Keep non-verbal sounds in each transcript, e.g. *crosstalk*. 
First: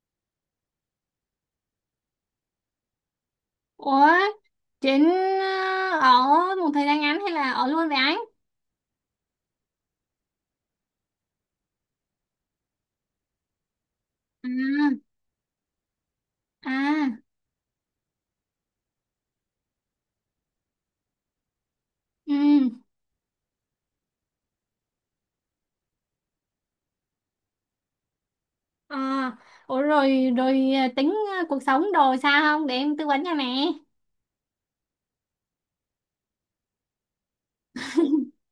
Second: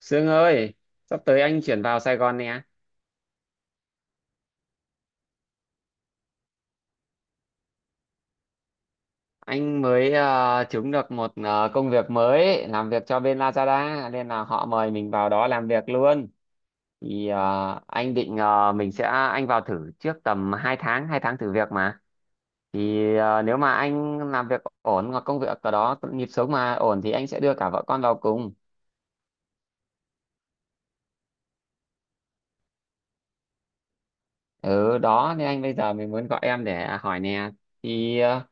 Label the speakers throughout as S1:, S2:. S1: Sương ơi, sắp tới anh chuyển vào Sài Gòn nè.
S2: Ủa, Trịnh, ở một thời gian ngắn hay là ở luôn với anh?
S1: Anh mới trúng được một công việc mới làm việc cho bên Lazada nên là họ
S2: À,
S1: mời mình vào đó làm việc luôn.
S2: à,
S1: Thì anh định mình sẽ anh vào thử trước tầm 2 tháng thử việc mà.
S2: ừ,
S1: Thì nếu mà anh làm việc ổn hoặc công việc ở đó nhịp sống mà ổn thì anh sẽ đưa cả vợ con vào cùng.
S2: à, ủa, rồi, rồi, tính, cuộc sống đồ sao không để em tư vấn cho nè.
S1: Ừ đó nên anh bây giờ mình muốn gọi em để hỏi nè. Thì ờ,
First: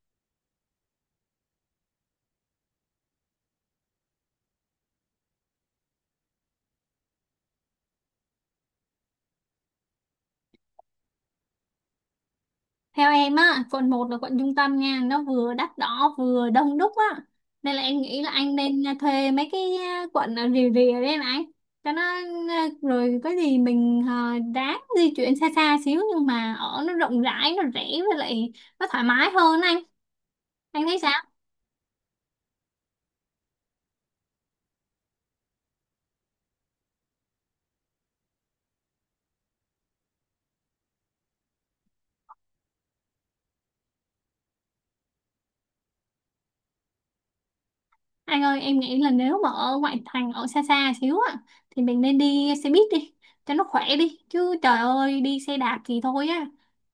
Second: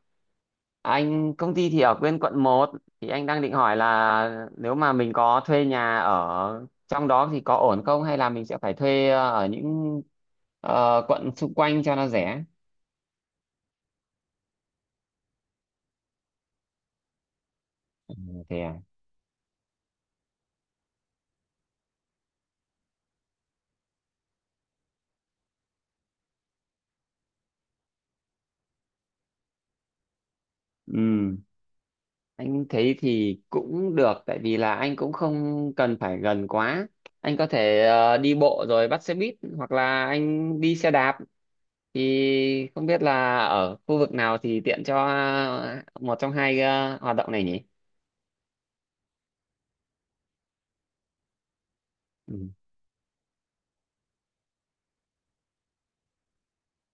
S1: Anh công ty thì ở bên quận một, thì anh đang định hỏi là nếu mà mình có thuê nhà ở trong đó thì có ổn không, hay là mình sẽ phải thuê ở những quận xung quanh cho nó rẻ.
S2: Theo em á, quận 1 là quận trung tâm nha, nó vừa đắt đỏ vừa đông đúc á. Nên là em nghĩ là anh
S1: Thế à?
S2: nên thuê mấy cái quận ở rìa rìa đấy em anh. Cho nó rồi có gì mình ráng di chuyển xa xa xíu, nhưng mà ở nó rộng rãi, nó rẻ, với lại nó thoải mái hơn anh. Anh thấy sao?
S1: Ừ, anh thấy thì cũng được tại vì là anh cũng không cần phải gần quá. Anh có thể đi bộ rồi bắt xe buýt hoặc là anh đi xe đạp, thì không biết là ở khu vực nào thì tiện cho một trong hai hoạt động này nhỉ?
S2: Anh ơi, em nghĩ là nếu mà ở ngoại thành, ở xa xa xíu á, thì mình nên đi xe buýt đi, cho nó khỏe đi. Chứ trời ơi, đi xe đạp thì thôi á,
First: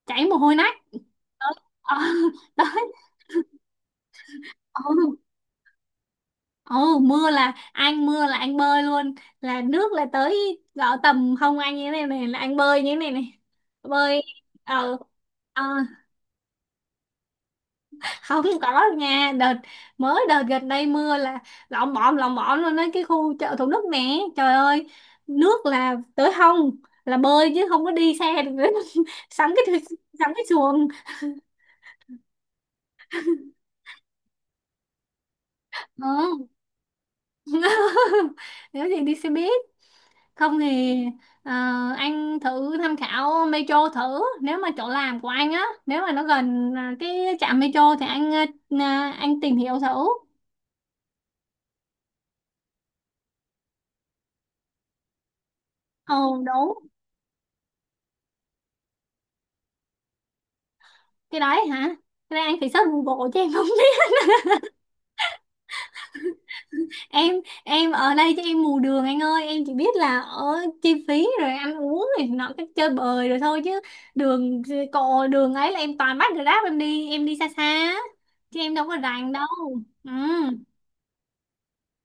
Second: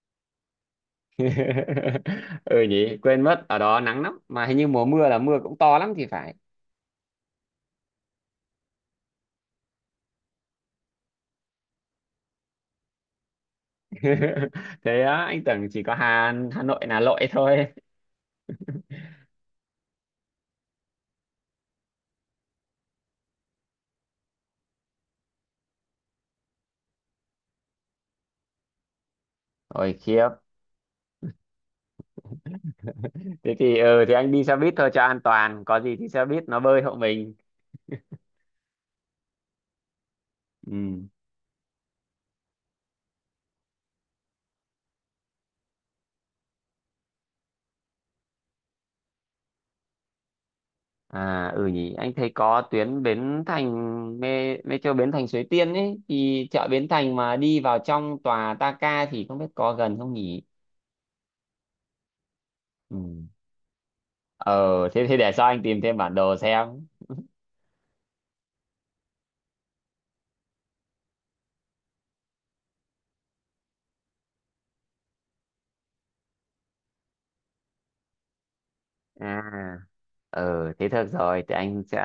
S2: chảy mồ hôi nách. Đấy, ờ,
S1: *laughs*
S2: *laughs*
S1: Ừ
S2: đấy,
S1: nhỉ, quên mất, ở đó nắng lắm mà hình như mùa mưa
S2: ừ,
S1: là mưa cũng to lắm thì phải.
S2: ừ, mưa là anh bơi luôn, là nước là tới gõ tầm hông anh như thế này này, là anh bơi như thế này này. Bơi,
S1: *laughs*
S2: ờ,
S1: Thế á, anh
S2: ờ.
S1: tưởng chỉ có Hà Hà Nội là lội thôi.
S2: không có đâu nha. Đợt gần đây mưa là lộn bộn luôn đấy, cái khu chợ Thủ Đức nè, trời ơi, nước là tới hông, là bơi chứ không có đi xe được nữa. *laughs* sắm cái
S1: Ôi khiếp,
S2: sắm cái xuồng.
S1: thế thì ừ thì anh đi xe buýt thôi cho an toàn, có gì thì xe buýt
S2: Ừ.
S1: nó bơi hộ mình.
S2: *laughs* Nếu gì đi xe buýt, không
S1: Ừ.
S2: thì ờ, anh thử tham khảo metro thử, nếu mà chỗ làm của anh á, nếu mà nó gần cái trạm metro thì anh anh tìm hiểu thử.
S1: À ừ nhỉ, anh thấy có tuyến Bến Thành mê metro Bến Thành Suối Tiên ấy,
S2: Ồ
S1: thì chợ
S2: đúng,
S1: Bến Thành mà đi vào trong tòa Ta Ca thì không biết có gần không nhỉ?
S2: cái đấy hả, cái đấy anh phải search
S1: Ừ.
S2: Google chứ em không.
S1: Ờ, thế thì để sau anh tìm thêm bản đồ xem.
S2: em em ở đây chứ em mù đường anh ơi, em chỉ biết là ở chi phí rồi ăn uống rồi nó cái chơi bời rồi thôi, chứ đường cộ đường ấy là em toàn bắt Grab em đi, em đi xa xa á, chứ em đâu có rành đâu.
S1: À,
S2: Ừ,
S1: ừ, thế được rồi, thì anh sẽ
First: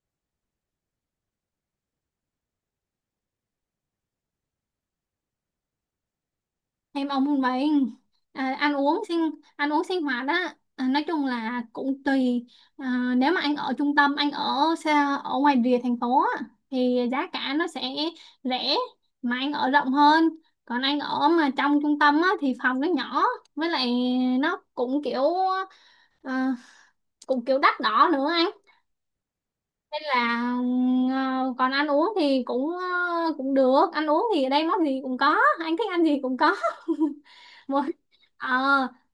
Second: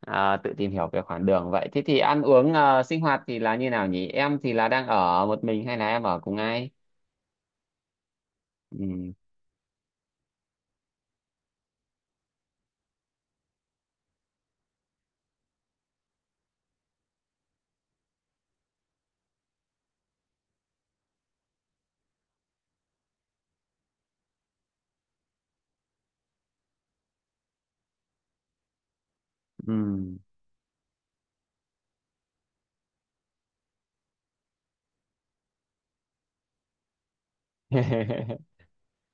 S1: tự tìm hiểu về khoảng đường vậy. Thế thì ăn uống sinh hoạt thì là như nào nhỉ? Em thì là đang ở một mình hay là em ở cùng ai?
S2: em ông một mình. à, ăn uống
S1: Ừ.
S2: sinh Ăn uống sinh hoạt á, nói chung là cũng tùy. Nếu mà anh ở trung tâm, anh ở xa ở ngoài rìa thành phố á, thì giá cả nó sẽ rẻ mà anh ở rộng hơn. Còn anh ở mà trong trung tâm á, thì phòng nó nhỏ, với lại nó cũng kiểu à, đắt đỏ nữa anh.
S1: Ừ.
S2: Nên là còn ăn uống thì cũng à, cũng được, ăn uống thì ở đây món gì cũng có, anh thích ăn gì cũng có. *laughs* mỗi ờ
S1: *laughs*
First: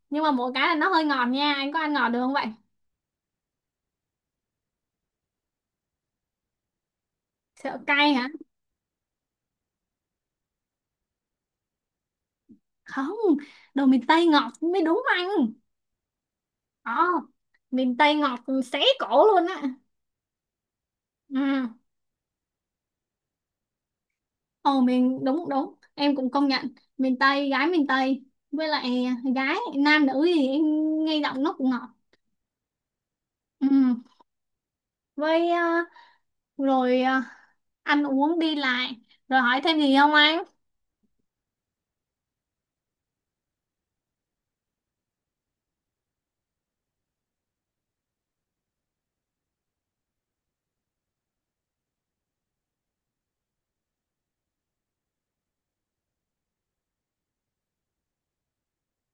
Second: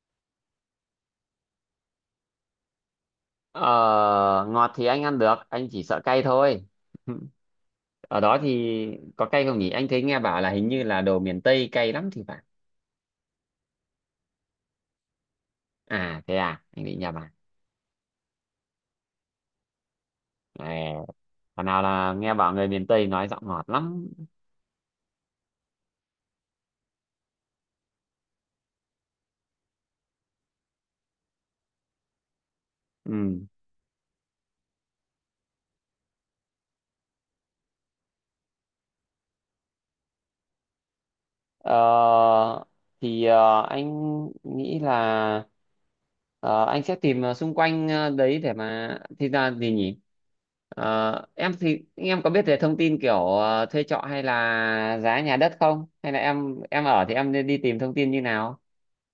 S2: nhưng mà mỗi cái là nó hơi ngọt nha, anh có ăn ngọt được không vậy?
S1: Ờ, ngọt thì anh ăn được, anh chỉ sợ cay thôi. *laughs*
S2: Sợ cay
S1: Ở
S2: hả?
S1: đó thì có cay không nhỉ? Anh thấy nghe bảo là hình như là đồ miền Tây cay lắm thì phải.
S2: Không, đồ miền Tây ngọt mới đúng anh.
S1: À, thế à, anh
S2: Ờ,
S1: định nhà bà.
S2: miền Tây ngọt xé cổ luôn á.
S1: À,
S2: Ừ.
S1: còn nào là nghe bảo người miền Tây nói giọng ngọt lắm.
S2: Ồ miền, đúng đúng, em cũng công nhận miền Tây, gái miền Tây, với lại gái nam nữ gì em nghe giọng nó cũng ngọt.
S1: Ừ.
S2: Ừ, với rồi ờ, ăn uống đi lại rồi, hỏi thêm gì không anh?
S1: Ờ, thì anh nghĩ là anh sẽ tìm xung quanh đấy để mà thì ra gì nhỉ? Em thì em có biết về thông tin kiểu thuê trọ hay là giá nhà đất không? Hay là em ở thì em nên đi tìm thông tin như nào?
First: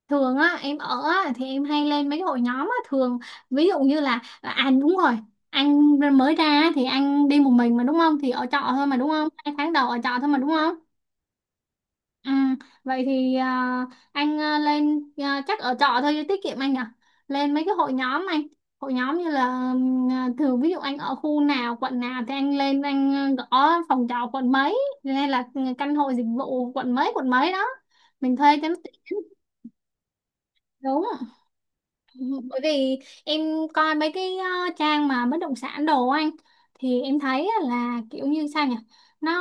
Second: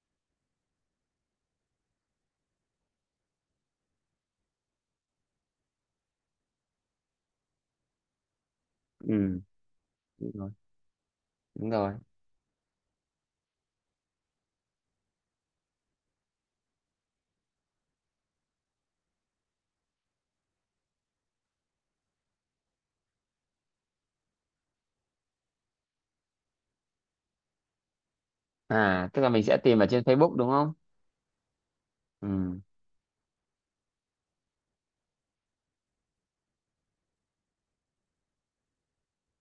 S2: Thường á em ở á, thì em hay lên mấy hội nhóm á. Thường ví dụ như là à, à, đúng rồi, anh mới ra á, thì anh đi một mình mà đúng không, thì ở trọ thôi mà đúng không,
S1: Ừ,
S2: 2 tháng đầu ở trọ thôi
S1: đúng
S2: mà đúng
S1: rồi,
S2: không.
S1: đúng rồi.
S2: Ừ, vậy thì à, anh à, lên à, chắc ở trọ thôi cho tiết kiệm anh lên mấy cái hội nhóm anh, hội nhóm như là thường ví dụ anh ở khu nào quận nào thì anh lên anh gõ phòng trọ quận mấy, hay là ừ, căn hộ dịch vụ quận mấy đó, mình thuê cho nó tiện.
S1: À, tức là mình sẽ tìm ở trên Facebook đúng không?
S2: Đúng. Bởi
S1: Ừ.
S2: vì em coi mấy cái trang mà bất động sản đồ anh, thì em thấy á là kiểu như sao nhỉ, nó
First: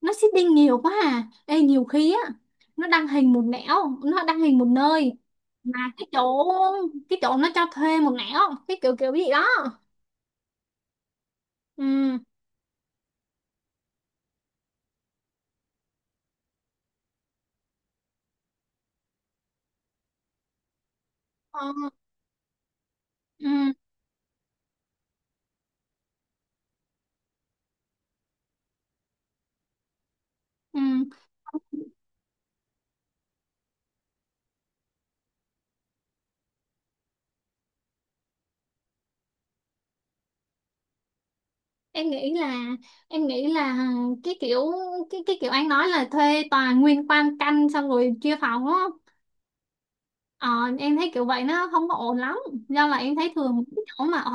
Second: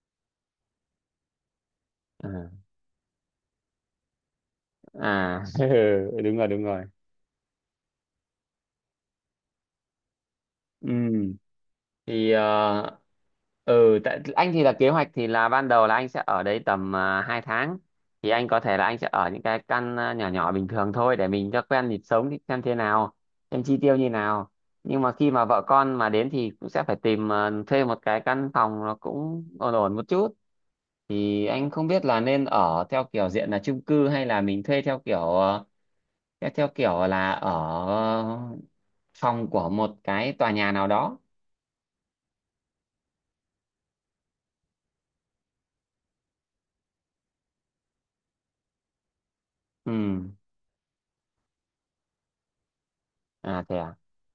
S2: nó seeding nhiều quá à. Ê, nhiều khi á
S1: À,
S2: nó đăng hình một nẻo nó đăng hình một nơi,
S1: à. *laughs*
S2: mà cái
S1: Ừ, đúng
S2: chỗ
S1: rồi, đúng rồi.
S2: cái chỗ nó cho thuê một nẻo, cái kiểu kiểu gì đó.
S1: Ừ,
S2: Ừ.
S1: thì ừ tại anh thì là kế hoạch thì là ban đầu là anh sẽ ở đấy tầm 2 tháng, thì anh có thể là anh sẽ ở những cái căn nhỏ nhỏ bình thường thôi để mình cho
S2: ờ,
S1: quen nhịp sống, thì xem thế nào,
S2: ừ
S1: xem chi tiêu như nào. Nhưng mà khi mà vợ con mà đến thì cũng sẽ phải tìm thuê một cái căn phòng nó cũng ổn ổn một chút,
S2: ừ
S1: thì anh không biết là nên ở theo kiểu diện là chung cư hay là mình thuê theo kiểu theo theo kiểu là ở phòng của một cái tòa nhà nào đó.
S2: em nghĩ là, em nghĩ là cái kiểu, cái kiểu anh nói là thuê toàn nguyên quan căn xong rồi chia phòng đúng.
S1: Ừ.
S2: Ờ, em thấy kiểu vậy nó không có ổn lắm, do là em thấy thường
S1: À, thế à.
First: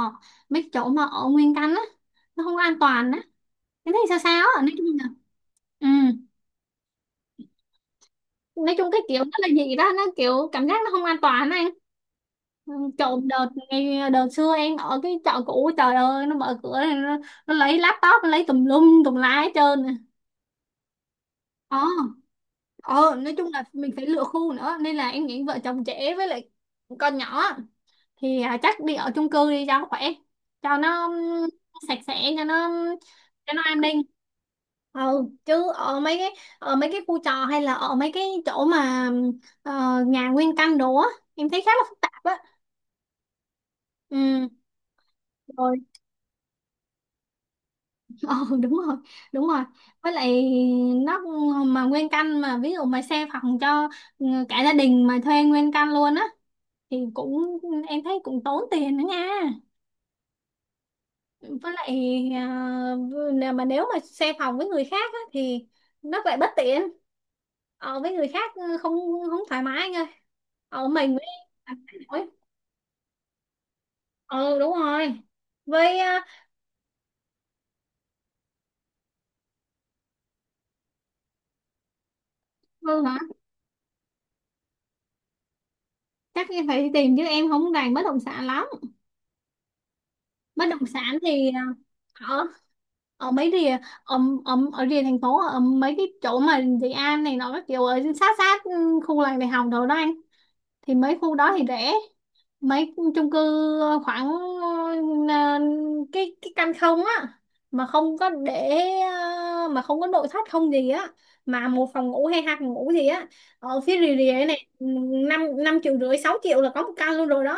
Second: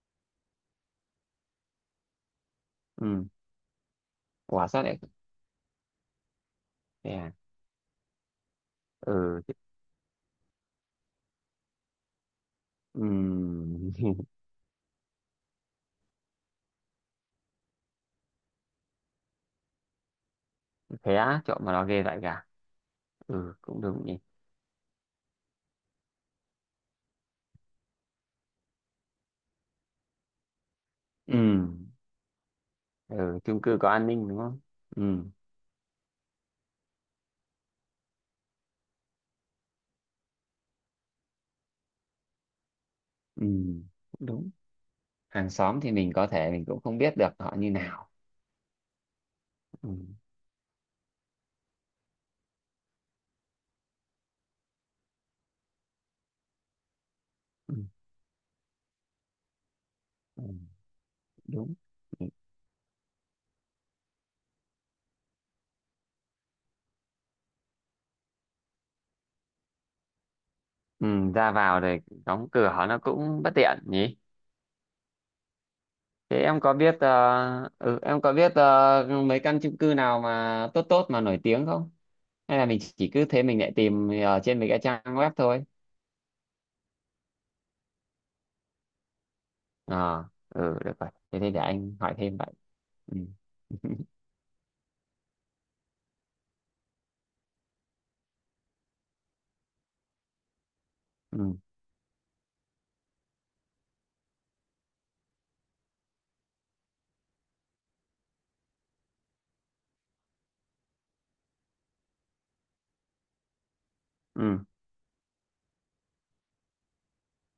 S2: mấy chỗ mà ở nguyên căn á, nó không an toàn á.
S1: Ừ.
S2: Em thấy sao sao á,
S1: Quả
S2: nói
S1: sát
S2: chung
S1: đấy.
S2: là ừ.
S1: Thế à.
S2: Nói chung cái kiểu nó
S1: Ừ.
S2: là gì đó, nó kiểu cảm giác nó không an toàn á anh. Ừ,
S1: Ừ.
S2: chỗ đợt ngày đợt
S1: *laughs*
S2: xưa em ở cái chợ cũ, trời ơi, nó mở cửa này, nó lấy laptop, nó lấy tùm lum tùm la hết trơn nè.
S1: Thế á, trộm mà
S2: Ờ,
S1: nó ghê vậy cả.
S2: ờ, nói chung
S1: Ừ,
S2: là
S1: cũng
S2: mình phải
S1: đúng nhỉ.
S2: lựa khu nữa, nên là em nghĩ vợ chồng trẻ với lại con nhỏ thì chắc đi ở chung cư đi cho khỏe, cho nó
S1: Ừ.
S2: sạch sẽ,
S1: Ừ,
S2: cho nó
S1: chung cư
S2: an
S1: có
S2: ninh.
S1: an ninh đúng không? Ừ.
S2: Ừ, chứ ở mấy cái, ở mấy cái khu trọ hay là ở mấy cái chỗ mà ờ, nhà nguyên căn đồ á, em thấy khá là phức tạp á.
S1: Ừ, cũng
S2: Ừ.
S1: đúng. Hàng
S2: Rồi,
S1: xóm thì mình có thể mình cũng không biết được họ như
S2: ờ,
S1: nào.
S2: *laughs* đúng rồi, đúng rồi.
S1: Ừ.
S2: Với lại nó, mà nguyên căn mà ví dụ mà xe phòng cho ừ, cả gia đình mà thuê nguyên căn luôn á, thì cũng,
S1: Ừ,
S2: em thấy cũng tốn tiền nữa nha.
S1: ừ
S2: Với
S1: đúng.
S2: lại à, nè, mà nếu mà xe phòng với người khác á, thì nó lại bất tiện với người khác, ừ, không, không thoải mái anh ơi. Ờ,
S1: Ừ,
S2: mình với
S1: ra vào rồi
S2: Ôi,
S1: đóng cửa nó cũng bất tiện nhỉ.
S2: ừ đúng rồi. Với
S1: Thế em có biết ờ, ừ, em có biết mấy căn chung cư nào mà tốt tốt mà nổi tiếng không? Hay là mình chỉ
S2: hả,
S1: cứ thế mình lại tìm ở trên mấy cái trang web thôi?
S2: chắc em phải tìm chứ em không rành bất động sản lắm.
S1: Ờ,
S2: Bất
S1: ừ,
S2: động
S1: được rồi.
S2: sản
S1: Thế
S2: thì
S1: thì để anh hỏi thêm
S2: ở,
S1: vậy. Ừ.
S2: ở mấy rìa,
S1: *laughs*
S2: ở, ở rìa thành phố, ở mấy cái chỗ mà Dị An này nó các kiểu ở sát sát, ừ, khu làng đại học đồ đó anh, thì mấy khu đó
S1: Ừ.
S2: thì rẻ. Mấy chung cư ờ, khoảng ờ, cái căn không á, mà không có để mà không có nội thất không gì á, mà 1 phòng ngủ hay 2 phòng ngủ gì á, ở phía rìa rìa
S1: Ừ.
S2: này, năm 5 triệu rưỡi 6 triệu là có một căn luôn rồi đó.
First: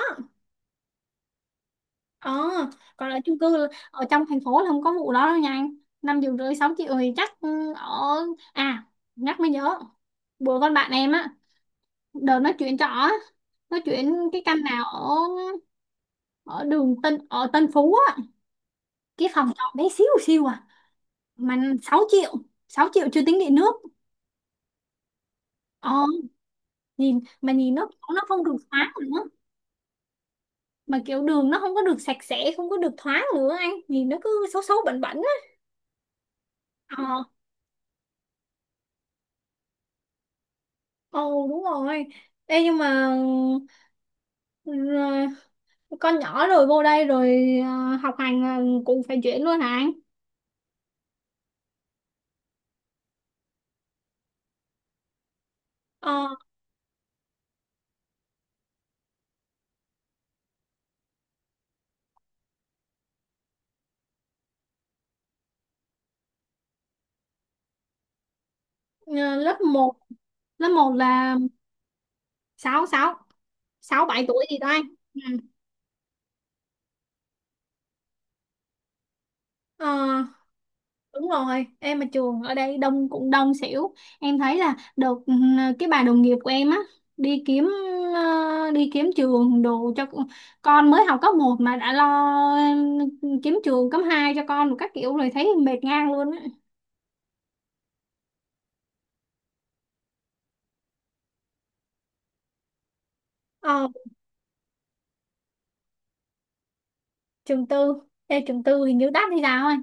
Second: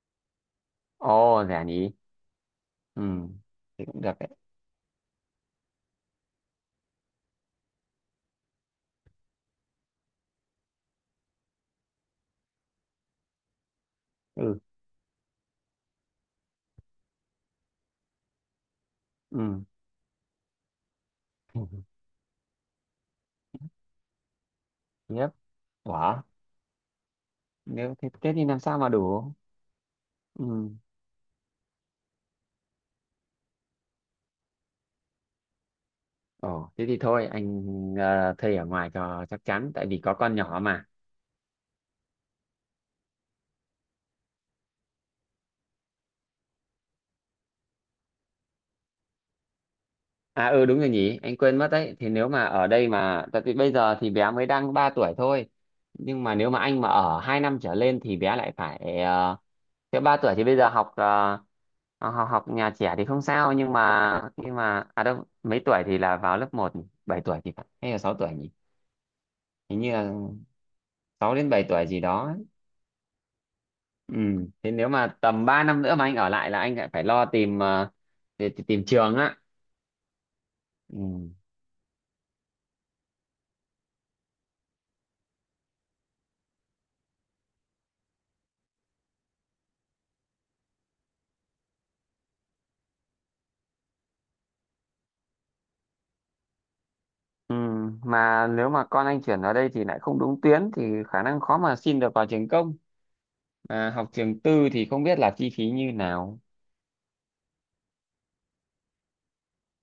S1: Ồ, rẻ nhỉ.
S2: Ờ,
S1: Ừ,
S2: còn ở chung cư là,
S1: thì cũng
S2: ở
S1: được
S2: trong
S1: đấy.
S2: thành phố là không có vụ đó đâu nha anh. 5 triệu rưỡi 6 triệu thì chắc ừ, ở. À, nhắc mới nhớ, bữa con bạn em á, đợt nó chuyển trọ á, nó chuyển cái
S1: Ừ.
S2: căn nào ở, ở đường Tân, ở Tân Phú á, cái phòng trọ
S1: Ừ.
S2: bé xíu xíu à, mà sáu
S1: *laughs*
S2: triệu 6 triệu chưa tính điện nước.
S1: Tiếp.
S2: Ờ,
S1: Quả.
S2: nhìn nó
S1: Nếu thế
S2: nó
S1: Tết
S2: không
S1: thì
S2: được
S1: làm sao mà
S2: thoáng nữa,
S1: đủ? Ừ.
S2: mà kiểu đường nó không có được sạch sẽ, không có được thoáng nữa anh, nhìn nó cứ xấu xấu bẩn bẩn á.
S1: Ồ, thế thì
S2: Ờ.
S1: thôi, anh thuê ở ngoài cho chắc chắn, tại vì có con nhỏ mà.
S2: Ồ đúng rồi. Ê nhưng mà ừ, ờ, con nhỏ rồi vô đây rồi học hành là cũng phải chuyển luôn hả anh?
S1: À ừ đúng rồi nhỉ, anh quên mất đấy. Thì nếu mà ở đây mà tại vì bây giờ thì bé mới đang 3 tuổi thôi. Nhưng
S2: Ờ,
S1: mà nếu mà anh mà ở 2 năm trở lên thì bé lại phải uh, thế 3 tuổi thì bây giờ học học học nhà trẻ thì không sao, nhưng mà à đâu mấy tuổi thì là vào lớp một, 7 tuổi thì phải hay là 6 tuổi nhỉ?
S2: ờ, lớp
S1: Hình như
S2: một,
S1: là
S2: lớp 1
S1: 6
S2: là
S1: đến 7 tuổi gì đó ấy.
S2: sáu, 6, sáu
S1: Ừ,
S2: bảy tuổi gì đó
S1: thế
S2: anh.
S1: nếu mà
S2: Ừ.
S1: tầm 3 năm nữa mà anh ở lại là anh lại phải lo tìm tìm tìm trường á.
S2: Ờ, đúng
S1: Ừ.
S2: rồi, em mà trường ở đây đông cũng đông xỉu. Em thấy là được ừ, cái bà đồng nghiệp của em á đi kiếm đi kiếm trường đồ cho con mới học cấp 1 mà đã lo ừ, kiếm trường cấp 2 cho con một các kiểu rồi thấy mệt ngang luôn á.
S1: Ừ, mà nếu mà con anh chuyển vào đây thì lại không đúng tuyến thì khả năng khó mà xin được vào trường công.
S2: Ờ,
S1: Mà học trường tư thì không biết là chi phí như nào.
S2: trường tư, Ê, trường tư hình như đắt hay sao ấy.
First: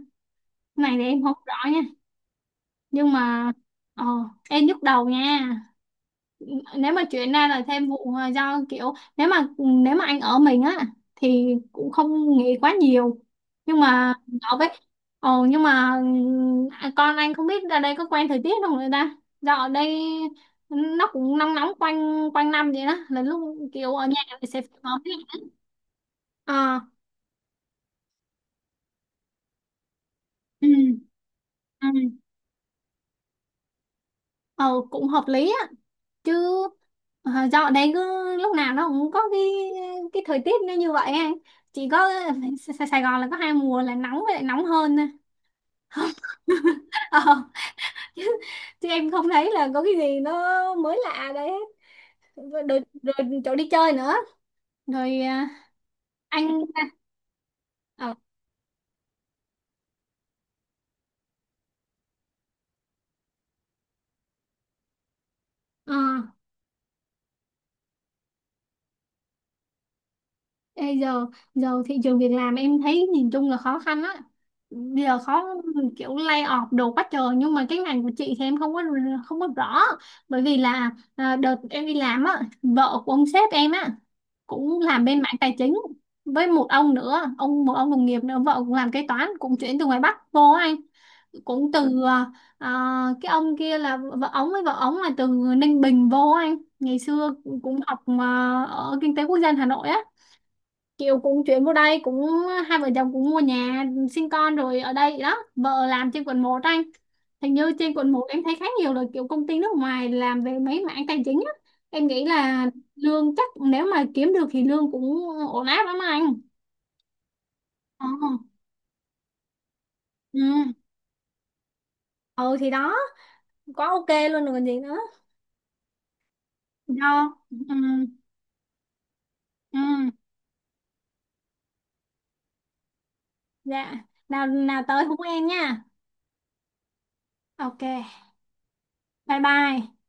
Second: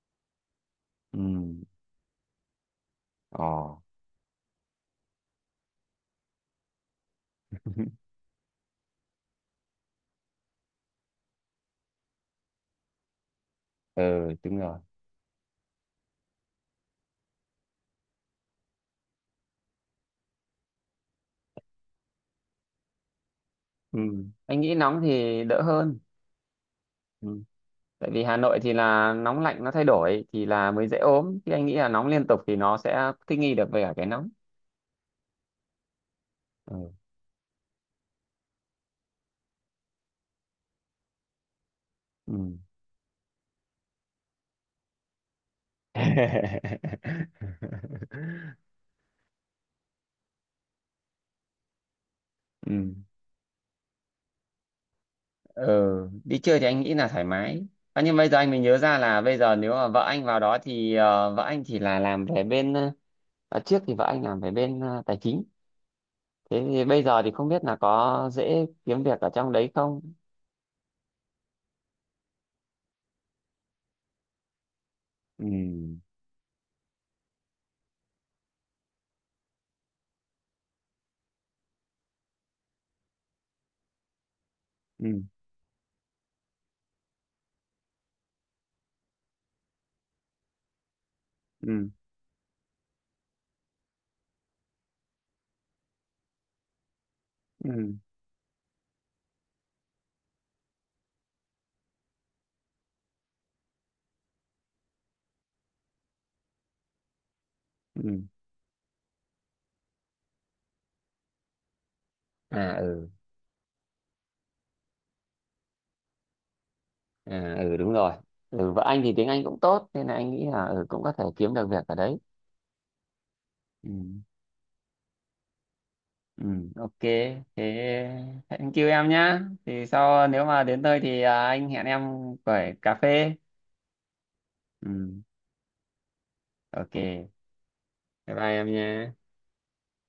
S2: Này thì
S1: Ừ.
S2: em không rõ nha, nhưng
S1: Ồ.
S2: mà ờ, em nhức đầu nha. Nếu mà chuyển ra là thêm vụ
S1: *laughs*
S2: do kiểu, nếu mà anh ở mình á thì cũng không nghĩ quá nhiều, nhưng mà
S1: Ừ,
S2: ở
S1: đúng
S2: với,
S1: rồi.
S2: ồ nhưng mà con anh không biết ra đây có quen thời tiết không người ta, do ở đây nó cũng nóng nóng quanh quanh năm vậy đó, là lúc kiểu
S1: Ừ.
S2: ở nhà thì sẽ
S1: Anh nghĩ
S2: phải có
S1: nóng
S2: cái.
S1: thì đỡ hơn.
S2: Ờ.
S1: Ừ. Tại vì Hà Nội thì là nóng lạnh nó thay đổi thì
S2: Ừ,
S1: là mới dễ ốm. Chứ anh nghĩ là nóng
S2: ừ,
S1: liên tục thì nó sẽ thích nghi được với cả cái nóng.
S2: ờ, cũng hợp lý á, chứ
S1: Ừ.
S2: dạo đấy cứ lúc nào nó cũng có cái thời tiết nó như vậy anh, chỉ có
S1: Ừ.
S2: Sài Sài Gòn là có 2 mùa là nóng với lại nóng hơn thôi. *laughs* Ờ, chứ,
S1: *laughs*
S2: chứ em không thấy là có cái gì nó mới lạ đấy. Rồi, rồi,
S1: Ừ.
S2: rồi chỗ đi chơi nữa, rồi à,
S1: Ừ, đi
S2: anh
S1: chơi thì anh
S2: à,
S1: nghĩ là thoải mái. À,
S2: ờ,
S1: nhưng bây giờ anh mới nhớ ra là bây giờ nếu mà vợ anh vào đó thì vợ anh thì là làm về bên à, trước thì vợ anh làm về bên tài chính,
S2: ờ,
S1: thế thì bây giờ thì không biết là có dễ kiếm việc ở trong đấy không.
S2: Ê, giờ, giờ thị trường việc làm em thấy nhìn chung là khó khăn á, bây giờ khó,
S1: Ừ.
S2: kiểu lay off đồ quá trời, nhưng mà cái ngành của chị thì em không có, không có rõ. Bởi vì là đợt em đi làm á, vợ của ông sếp em á cũng làm bên
S1: Ừ.
S2: mảng tài chính với một ông nữa, một ông đồng nghiệp nữa vợ cũng làm kế toán, cũng chuyển từ ngoài Bắc vô á anh, cũng
S1: Ừ.
S2: từ à, à, cái ông kia là vợ ông là từ Ninh Bình vô á anh, ngày xưa cũng
S1: Ừ.
S2: học mà ở kinh tế quốc dân Hà Nội á, kiểu cũng chuyển vô đây cũng, hai vợ chồng cũng mua nhà sinh con rồi ở đây đó, vợ làm trên quận 1 anh, hình như trên quận
S1: Ừ.
S2: một em thấy khá nhiều là kiểu công ty nước ngoài làm về mấy mảng tài chính á. Em nghĩ là
S1: À. Ừ.
S2: lương, chắc nếu mà kiếm được thì lương cũng ổn áp lắm anh.
S1: À. Ừ, đúng
S2: Ờ.
S1: rồi. Ừ, vợ anh thì tiếng Anh cũng tốt nên là anh
S2: Ừ,
S1: nghĩ là ừ cũng có thể kiếm được việc ở đấy.
S2: ừ thì đó, quá
S1: Ừ.
S2: ok luôn rồi còn gì nữa.
S1: Ừ, ok.
S2: Do
S1: Thế
S2: ừ.
S1: thank you em nhá.
S2: Ừ,
S1: Thì sau nếu mà đến nơi thì anh hẹn em quẩy cà phê.
S2: dạ, nào nào tới hú
S1: Ừ,
S2: em nha.
S1: ok. Bye
S2: Ok,
S1: bye em nhé.
S2: bye bye.